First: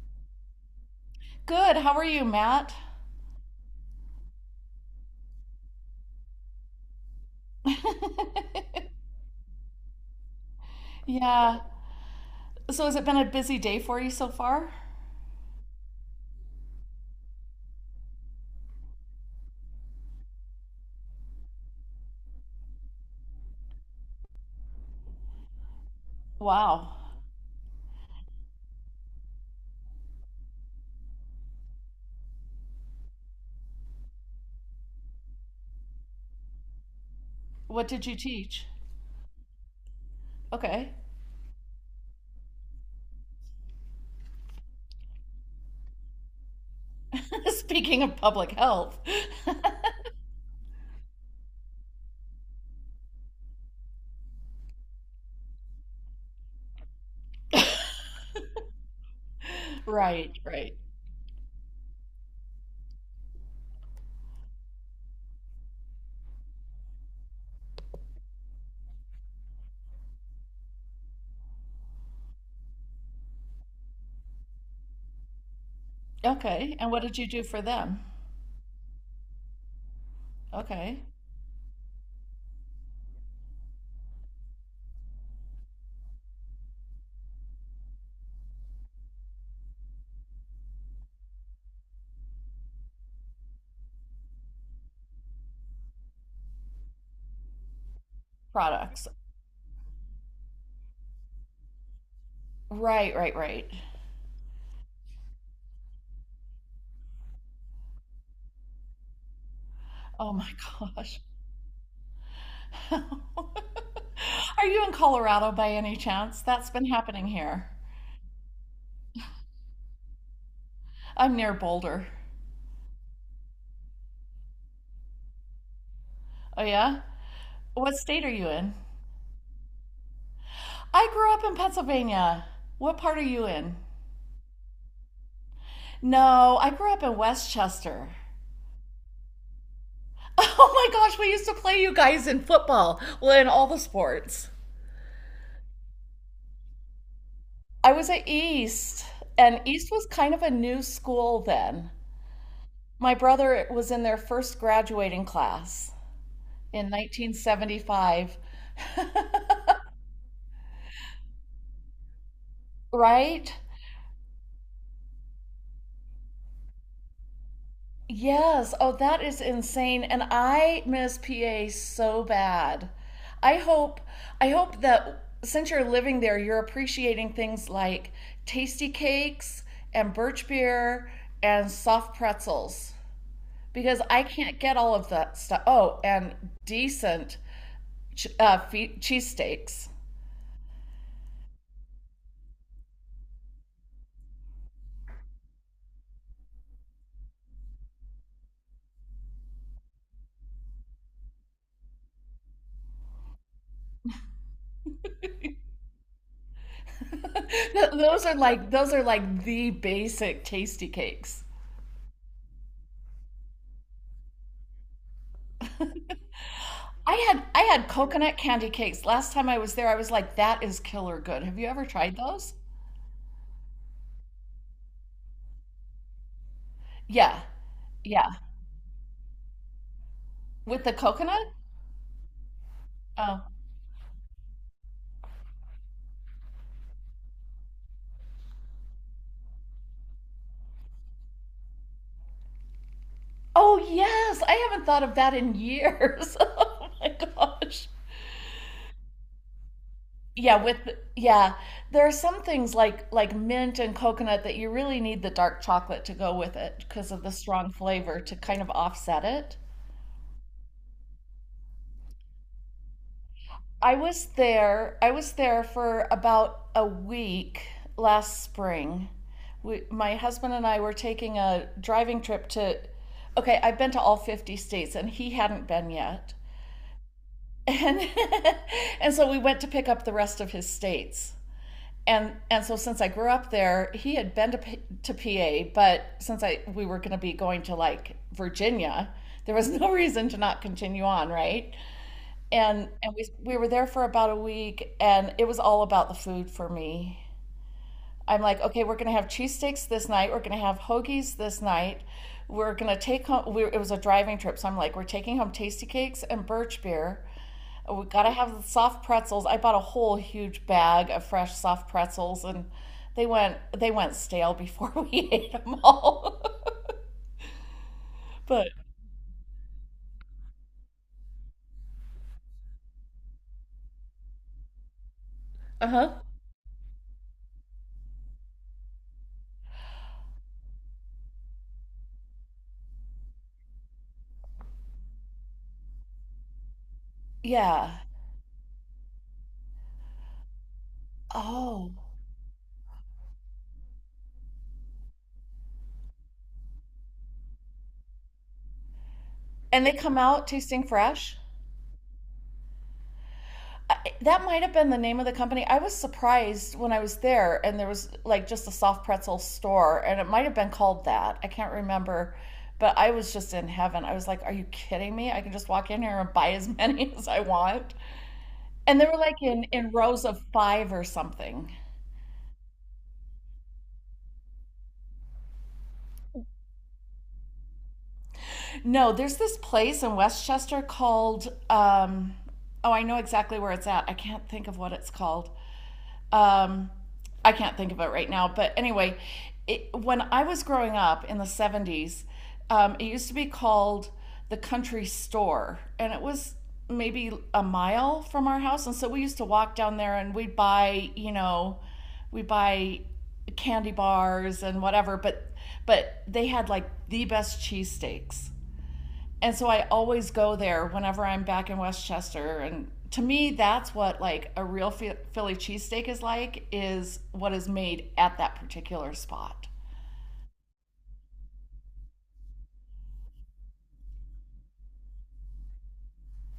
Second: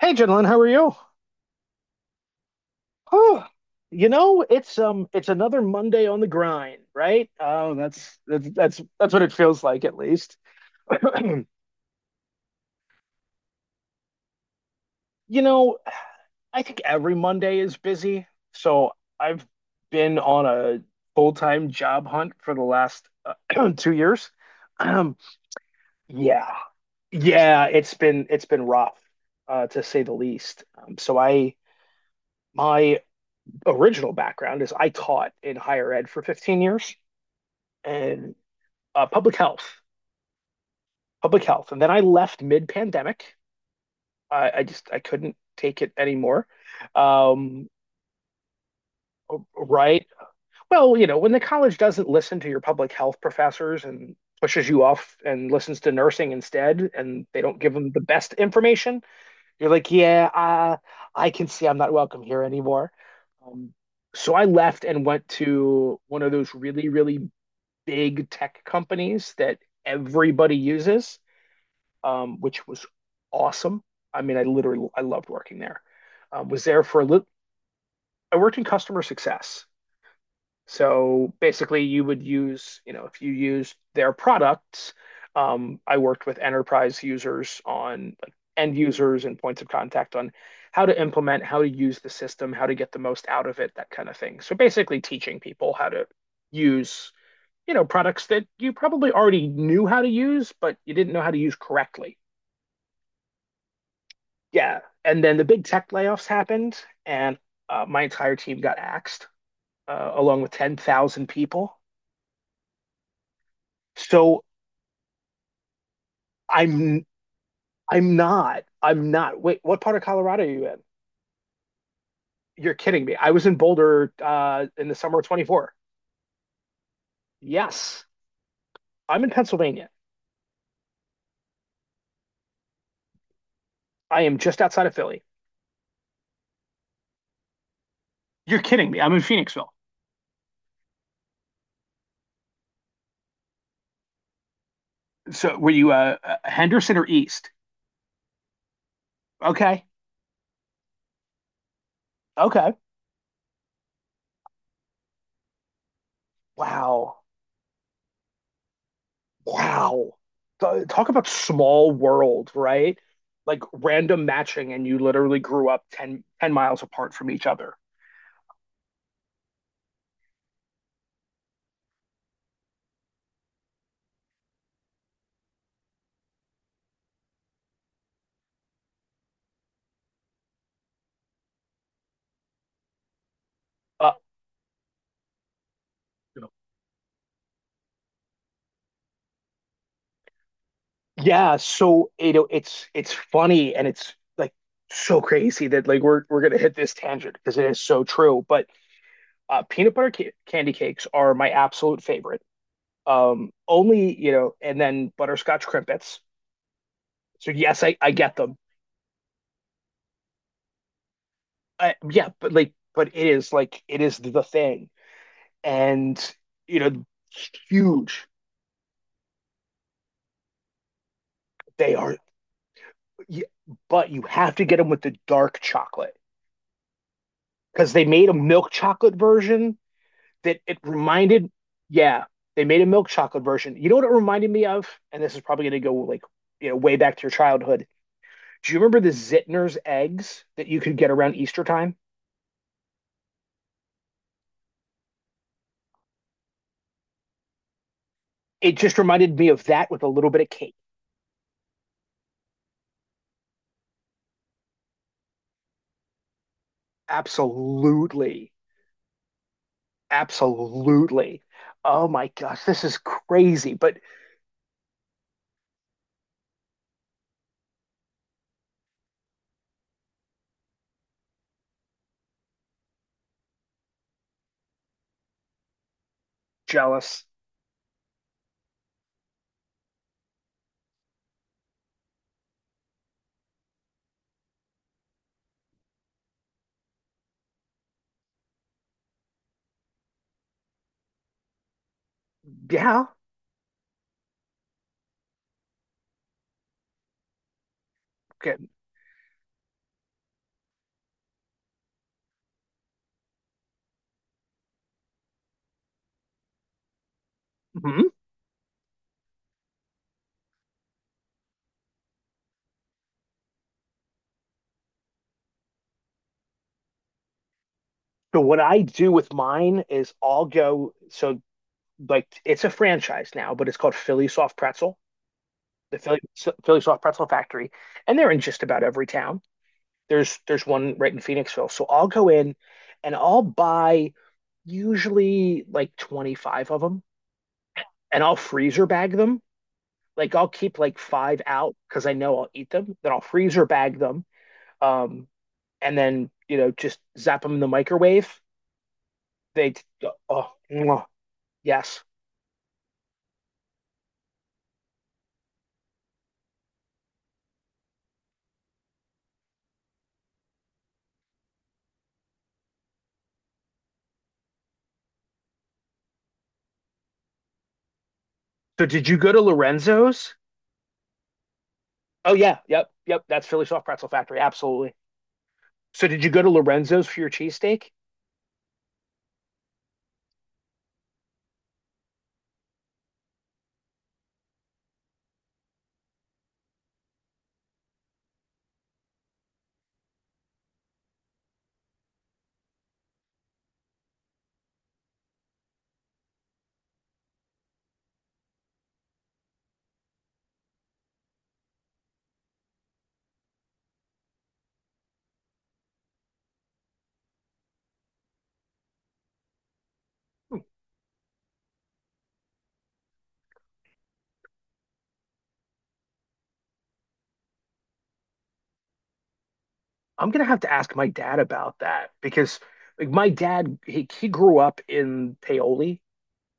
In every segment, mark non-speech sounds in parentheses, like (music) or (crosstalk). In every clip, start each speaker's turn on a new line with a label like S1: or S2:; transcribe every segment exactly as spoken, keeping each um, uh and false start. S1: Hey, gentlemen, how are you?
S2: Good. How are you, Matt?
S1: Oh, you know, it's um, it's another Monday on the grind, right? Oh, that's
S2: (laughs)
S1: that's that's that's what it feels like, at least. (clears throat)
S2: Yeah. So has it been a busy day for you so far?
S1: You know, I think every Monday is busy, so I've been on a full-time job hunt for the last uh, (clears throat) two years. Um, yeah,
S2: Wow.
S1: yeah, it's been it's been rough, uh, to say the least. Um, so I my original background is I taught in higher ed for fifteen years.
S2: What did you
S1: And
S2: teach?
S1: uh, public health,
S2: Okay.
S1: public health. And then I left mid-pandemic. I, I just I couldn't take it anymore.
S2: (laughs)
S1: Um,
S2: Speaking of public health. (laughs)
S1: right. Well, you know, when the college doesn't listen to your public health professors and pushes you off and listens to nursing instead, and they don't give them the best information, you're like, yeah,
S2: Right, right.
S1: uh, I can see I'm not welcome here anymore. Um, so I left and went to one of those really, really big tech companies that everybody uses. um, which was awesome. I mean, I literally I loved working there. Um, was
S2: Okay.
S1: there
S2: And
S1: for
S2: what
S1: a
S2: did
S1: little.
S2: you do for them?
S1: I worked in customer success.
S2: Okay.
S1: So basically, you would use, you know, if you used their products, um, I worked with enterprise users on like end users and points of contact on how to implement, how to use the system, how to get the most out of it, that kind of thing. So basically, teaching people how to use, you know, products that you
S2: Products.
S1: probably already knew how to use, but you didn't know how to use correctly.
S2: Right, right, right.
S1: Yeah, and then the big tech layoffs happened, and uh, my entire team got axed, uh,
S2: Oh
S1: along
S2: my
S1: with
S2: gosh.
S1: ten thousand people.
S2: (laughs)
S1: So
S2: Are you in Colorado by any chance? That's been
S1: I'm
S2: happening here.
S1: I'm not I'm not. Wait, what part of Colorado are you in?
S2: I'm near Boulder.
S1: You're kidding me. I was in Boulder uh, in the summer of twenty-four.
S2: Oh, yeah? What
S1: Yes,
S2: state are you in?
S1: I'm in Pennsylvania.
S2: I grew up in Pennsylvania. What part are you in?
S1: I am just outside of Philly.
S2: No, I grew up in Westchester. (laughs)
S1: You're kidding me. I'm in Phoenixville.
S2: Oh my gosh, we used to play you guys in football, well, in all the sports.
S1: So were you uh, uh, Henderson or East?
S2: I was at East, and
S1: Okay.
S2: East was kind of a new school then.
S1: Okay.
S2: My brother was in their first graduating class in
S1: Wow.
S2: nineteen seventy-five. (laughs)
S1: Wow. Th- Talk about small world, right?
S2: Right?
S1: Like random matching, and you literally grew up ten ten miles apart from each other.
S2: Yes. Oh, that is insane. And I miss P A so bad. I hope I hope that since you're living there, you're appreciating things like tasty cakes and birch beer and soft pretzels because
S1: Uh,
S2: I can't get all of that stuff. Oh, and decent ch- uh, fe- cheesesteaks.
S1: yeah, so it, it's it's funny and it's like so crazy that like we're we're gonna hit this tangent because it is so true. But uh, peanut butter ca candy cakes are my absolute favorite. Um, only you know, and then butterscotch crimpets. So
S2: (laughs)
S1: yes,
S2: Th-
S1: I I
S2: Those are
S1: get them.
S2: like those are like the basic tasty cakes.
S1: I, yeah, but like, but it is like it is the thing. And you know,
S2: I had I had
S1: huge
S2: coconut candy cakes. Last time I was there, I was like, that is killer good. Have you ever
S1: they are.
S2: tried those?
S1: But you have to get them with the dark chocolate
S2: Yeah.
S1: because they made
S2: Yeah.
S1: a milk chocolate version that it
S2: With the
S1: reminded.
S2: coconut?
S1: Yeah, they made a milk chocolate
S2: Oh.
S1: version. You know what it reminded me of? And this is probably going to go like you know way back to your childhood. Do you remember the Zittner's eggs that you could get around Easter time?
S2: Oh yes. I haven't thought of that in years. (laughs) Oh my gosh.
S1: It just reminded me of that with a little bit of
S2: Yeah,
S1: cake.
S2: with yeah. There are some things like like mint and coconut that you really need the dark chocolate to go with it because of the strong flavor to
S1: Absolutely.
S2: kind of offset it.
S1: Absolutely. Oh my gosh, this is crazy,
S2: I
S1: but
S2: was there. I was there for about a week last spring. We, my husband and I were taking a driving trip to. Okay, I've been to all fifty states, and he hadn't been yet.
S1: jealous.
S2: And (laughs) and so we went to pick up the rest of his states. And and so since I grew up there, he had been to to P A, but since I we were going to be going to like Virginia, there was no (laughs) reason to not continue on, right? and
S1: Yeah.
S2: and we we were there for about a week, and it was all about the food for me. I'm
S1: Okay.
S2: like, okay, we're going to have cheesesteaks this night, we're going to have hoagies this night, we're going to take home. We, it was a driving trip, so I'm like, we're taking home tasty cakes and birch beer. We
S1: Hmm.
S2: got to have the soft pretzels. I bought a whole huge bag of fresh soft pretzels, and they went they went stale before we (laughs) ate them all.
S1: But
S2: (laughs)
S1: what
S2: But.
S1: I do with mine is I'll go so like it's a franchise now, but it's called Philly Soft Pretzel, the
S2: Uh-huh.
S1: Philly Philly Soft Pretzel Factory, and they're in just about every town. There's there's one right in Phoenixville. So I'll go in and I'll buy usually like twenty-five of them
S2: Yeah.
S1: and I'll freezer bag them. Like I'll keep like five out
S2: Oh,
S1: because I know I'll eat them. Then I'll freezer bag them. Um, and then, you know, just zap them in the microwave they,
S2: and they come out
S1: oh,
S2: tasting fresh.
S1: yes.
S2: That might have been the name of the company. I was surprised when I was there, and there was like just a soft pretzel store, and it might have been called that. I can't remember, but I was just in heaven. I was like, "Are you kidding me? I can just walk in here and buy as (laughs) many as I want."
S1: So
S2: And they
S1: did
S2: were
S1: you go
S2: like
S1: to
S2: in in rows
S1: Lorenzo's?
S2: of five or something.
S1: Oh, yeah. Yep. Yep. That's Philly Soft Pretzel Factory. Absolutely. So did you go to Lorenzo's for your cheesesteak?
S2: No, there's this place in Westchester called. Um, oh, I know exactly where it's at. I can't think of what it's called. Um, I can't think of it right now, but anyway, it, when I was growing up in the seventies, um, it used to be called the country store, and it was maybe a mile from our house. And so we used to walk down there and we'd buy, you know, we buy candy bars and whatever, but but they had like the best cheesesteaks. And so I always go there whenever I'm back in Westchester. And to me, that's what like a real Philly cheesesteak is like is what is made at that particular spot.
S1: I'm gonna have to ask my dad about that because like my dad he, he grew up in Paoli.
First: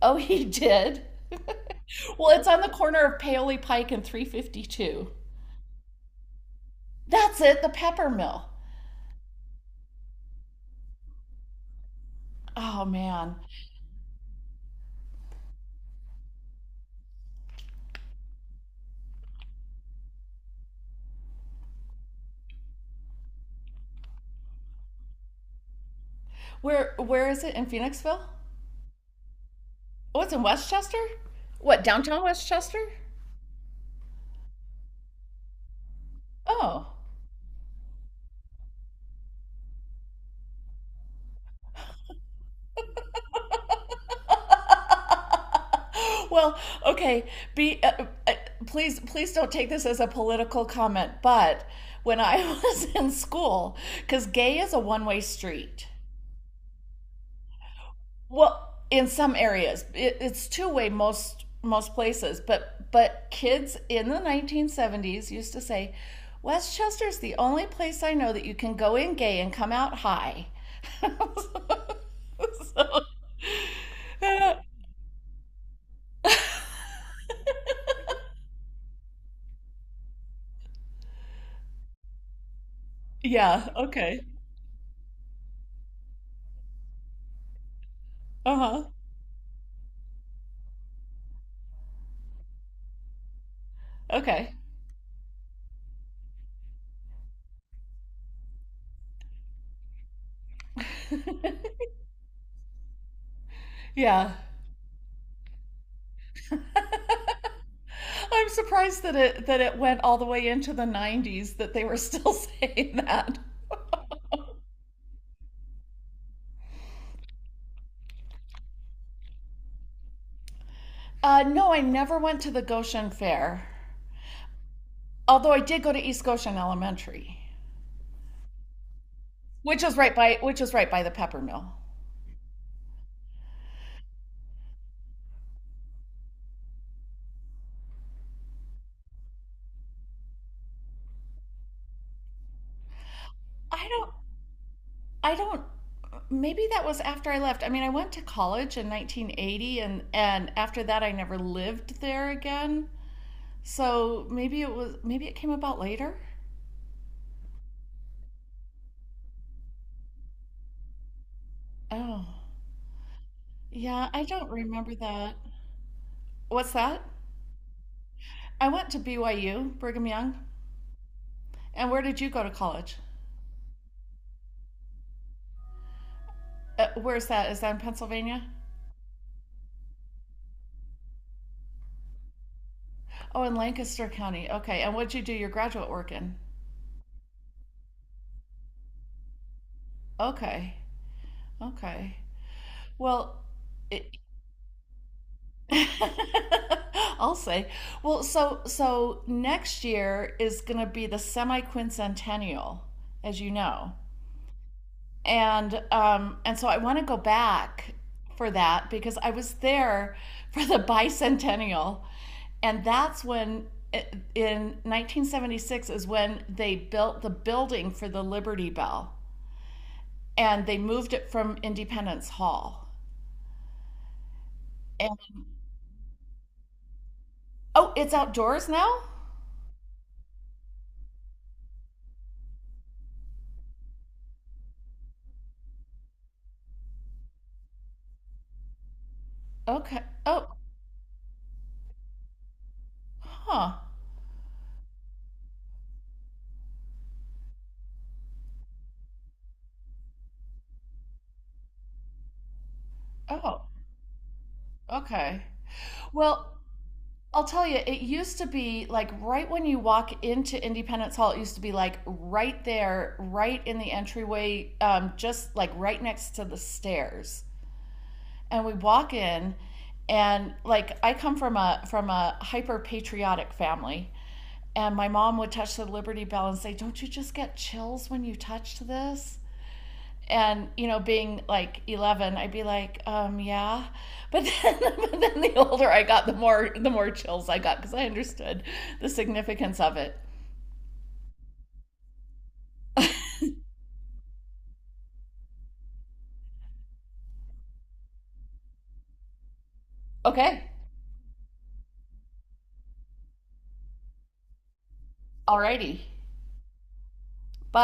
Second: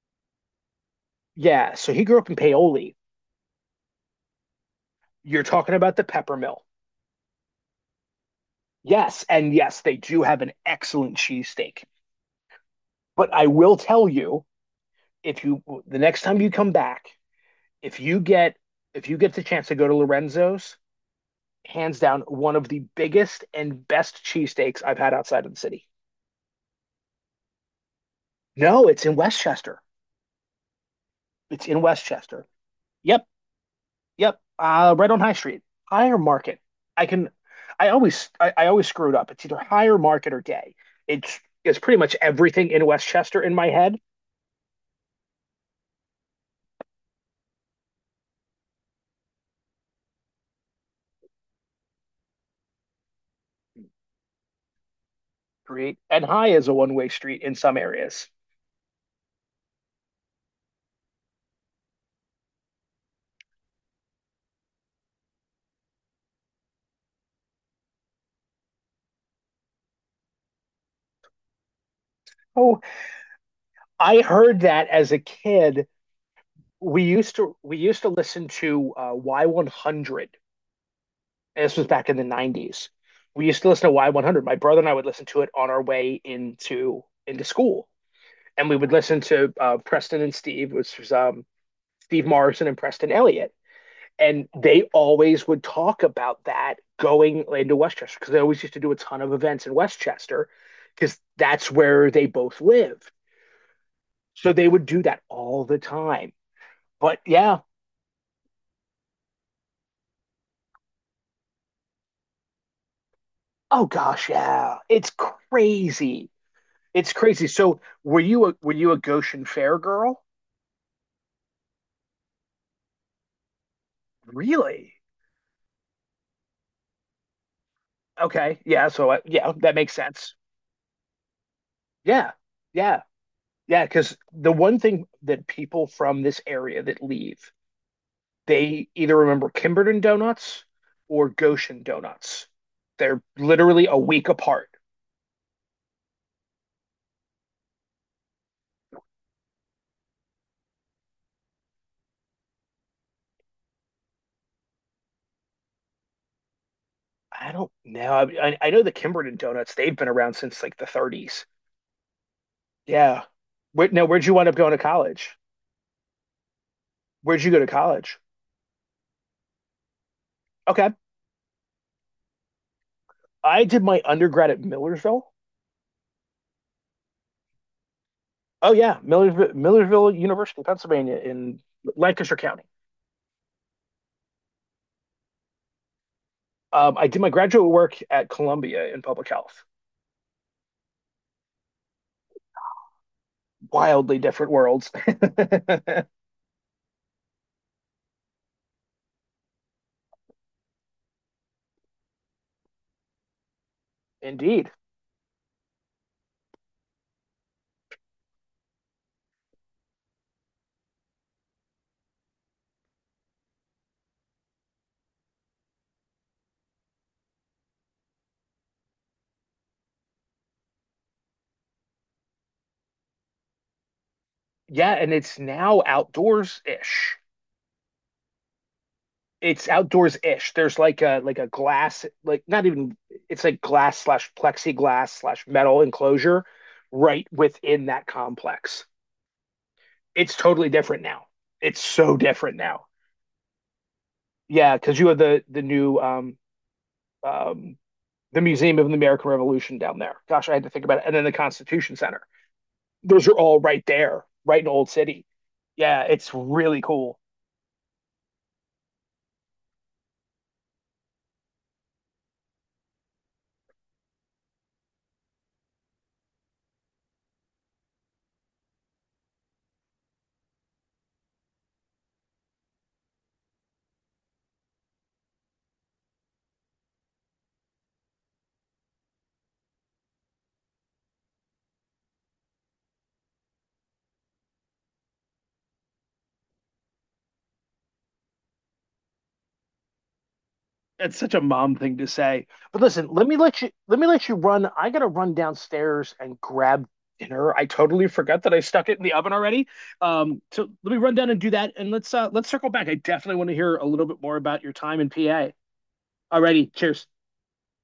S2: Oh, he did. (laughs)
S1: Yeah, so he grew up in
S2: well, it's on the
S1: Paoli.
S2: corner of Paoli Pike and three fifty-two.
S1: You're talking about the Pepper Mill.
S2: That's it, the Pepper Mill.
S1: Yes, and yes, they do have an excellent cheesesteak.
S2: Oh
S1: But
S2: man,
S1: I will tell you, if you the next time you come back, if you get if you get the chance to go to Lorenzo's, hands down one of the biggest and best cheesesteaks I've had outside of the city.
S2: where where is it in Phoenixville?
S1: No, it's in Westchester.
S2: Oh, it's in Westchester.
S1: It's in
S2: What downtown
S1: Westchester.
S2: Westchester?
S1: Yep, yep. Uh, right on High Street, Higher Market.
S2: Oh,
S1: I can. I always, I, I always screw it up. It's either Higher Market or Day. It's it's pretty much everything in Westchester in my head.
S2: (laughs) well, okay. Be uh, uh, please, please don't take this as a political comment. But when I (laughs) was in school, because gay is a one-way street.
S1: Great. And High is a one way street in some areas.
S2: Well, in some areas, it, it's two-way most most places. But but kids in the nineteen seventies used to say, Westchester's the only place I know that you can go in gay and come out high. (laughs)
S1: Oh,
S2: so,
S1: I heard that as a kid. We used to we used to listen to uh, Y one hundred. And this was back in the nineties.
S2: (laughs)
S1: We used to
S2: yeah.
S1: listen to
S2: Okay.
S1: Y one hundred. My brother and I would listen to it on our way into into school. And we
S2: Uh-huh.
S1: would listen to uh, Preston and Steve, which was um, Steve Morrison and Preston Elliott. And
S2: Okay.
S1: they always would talk about that going into Westchester because they always used to do a ton of events in Westchester because that's where they both lived.
S2: Yeah.
S1: So they would do that all the time. But yeah,
S2: I'm surprised that it that it went all the way into the nineties that they were still (laughs) saying that.
S1: oh gosh, yeah, it's crazy. It's crazy. So were you a were you a Goshen Fair girl?
S2: Uh no, I never went to the Goshen Fair.
S1: Really?
S2: Although I did go to East Goshen Elementary,
S1: Okay. Yeah. So I, yeah, that
S2: which
S1: makes
S2: is right
S1: sense.
S2: by which is right by the Pepper Mill.
S1: Yeah. Yeah. Yeah. Because the one thing that people from this area that leave, they either remember Kimberton Donuts or Goshen Donuts. They're
S2: I
S1: literally a
S2: don't
S1: week apart.
S2: I don't maybe that was after I left. I mean, I went to college in nineteen eighty and and after that I never lived there again. So maybe it was maybe it came about later.
S1: I don't know. I, I I know the Kimberton Donuts, they've been around since like the thirties.
S2: Oh.
S1: Yeah. Where, now,
S2: Yeah,
S1: where'd
S2: I
S1: you wind
S2: don't
S1: up going to
S2: remember
S1: college?
S2: that. What's that?
S1: Where'd you go to college?
S2: I went to B Y U, Brigham Young.
S1: Okay.
S2: And where did you go to college?
S1: I did my undergrad at Millersville.
S2: Uh, where's that? Is that in Pennsylvania?
S1: Oh yeah, Millersville, Millersville University, Pennsylvania, in Lancaster County.
S2: Oh, in Lancaster County. Okay. And what'd you do your graduate work in?
S1: Um, I did my graduate work at Columbia in public health.
S2: Okay. Okay. Well, it,
S1: Wildly different worlds. (laughs)
S2: (laughs) I'll say. Well, so so next year is going to be the semi quincentennial, as you know.
S1: Indeed.
S2: and um, and so I want to go back for that because I was there for the bicentennial, and that's when in nineteen seventy-six is when they built the building for the Liberty Bell, and they moved it from Independence Hall.
S1: Yeah, and
S2: And
S1: it's now outdoors ish.
S2: oh, it's outdoors now.
S1: It's outdoors ish. There's like a like a glass, like not even it's like glass slash plexiglass slash metal enclosure right within that complex.
S2: Okay.
S1: It's
S2: Oh,
S1: totally different now. It's so different now.
S2: huh.
S1: Yeah, because you have the the new um um the Museum of the American Revolution down there. Gosh, I had to think about it. And then the Constitution Center. Those are all
S2: Oh,
S1: right there, right in Old City.
S2: okay.
S1: Yeah, it's
S2: Well,
S1: really cool.
S2: I'll tell you, it used to be like right when you walk into Independence Hall, it used to be like right there, right in the entryway, um, just like right next to the stairs. And we walk in, and like I come from a from a hyper patriotic family, and my mom would touch the Liberty Bell and say, "Don't you just get chills when you touch this?" And you know being like eleven, I'd be like, um yeah. But (laughs) then, but then the older I got, the more the more chills I got because I understood the significance of it.
S1: It's such a mom thing to say. But listen, let me let you let me let you run. I gotta run downstairs and grab dinner. I totally forgot that I stuck it in the oven already. Um,
S2: Okay.
S1: so let me run down and do that and let's uh let's circle back. I definitely want to hear a little bit more about your time in P A.
S2: Alrighty.
S1: Alrighty, cheers.
S2: Bye.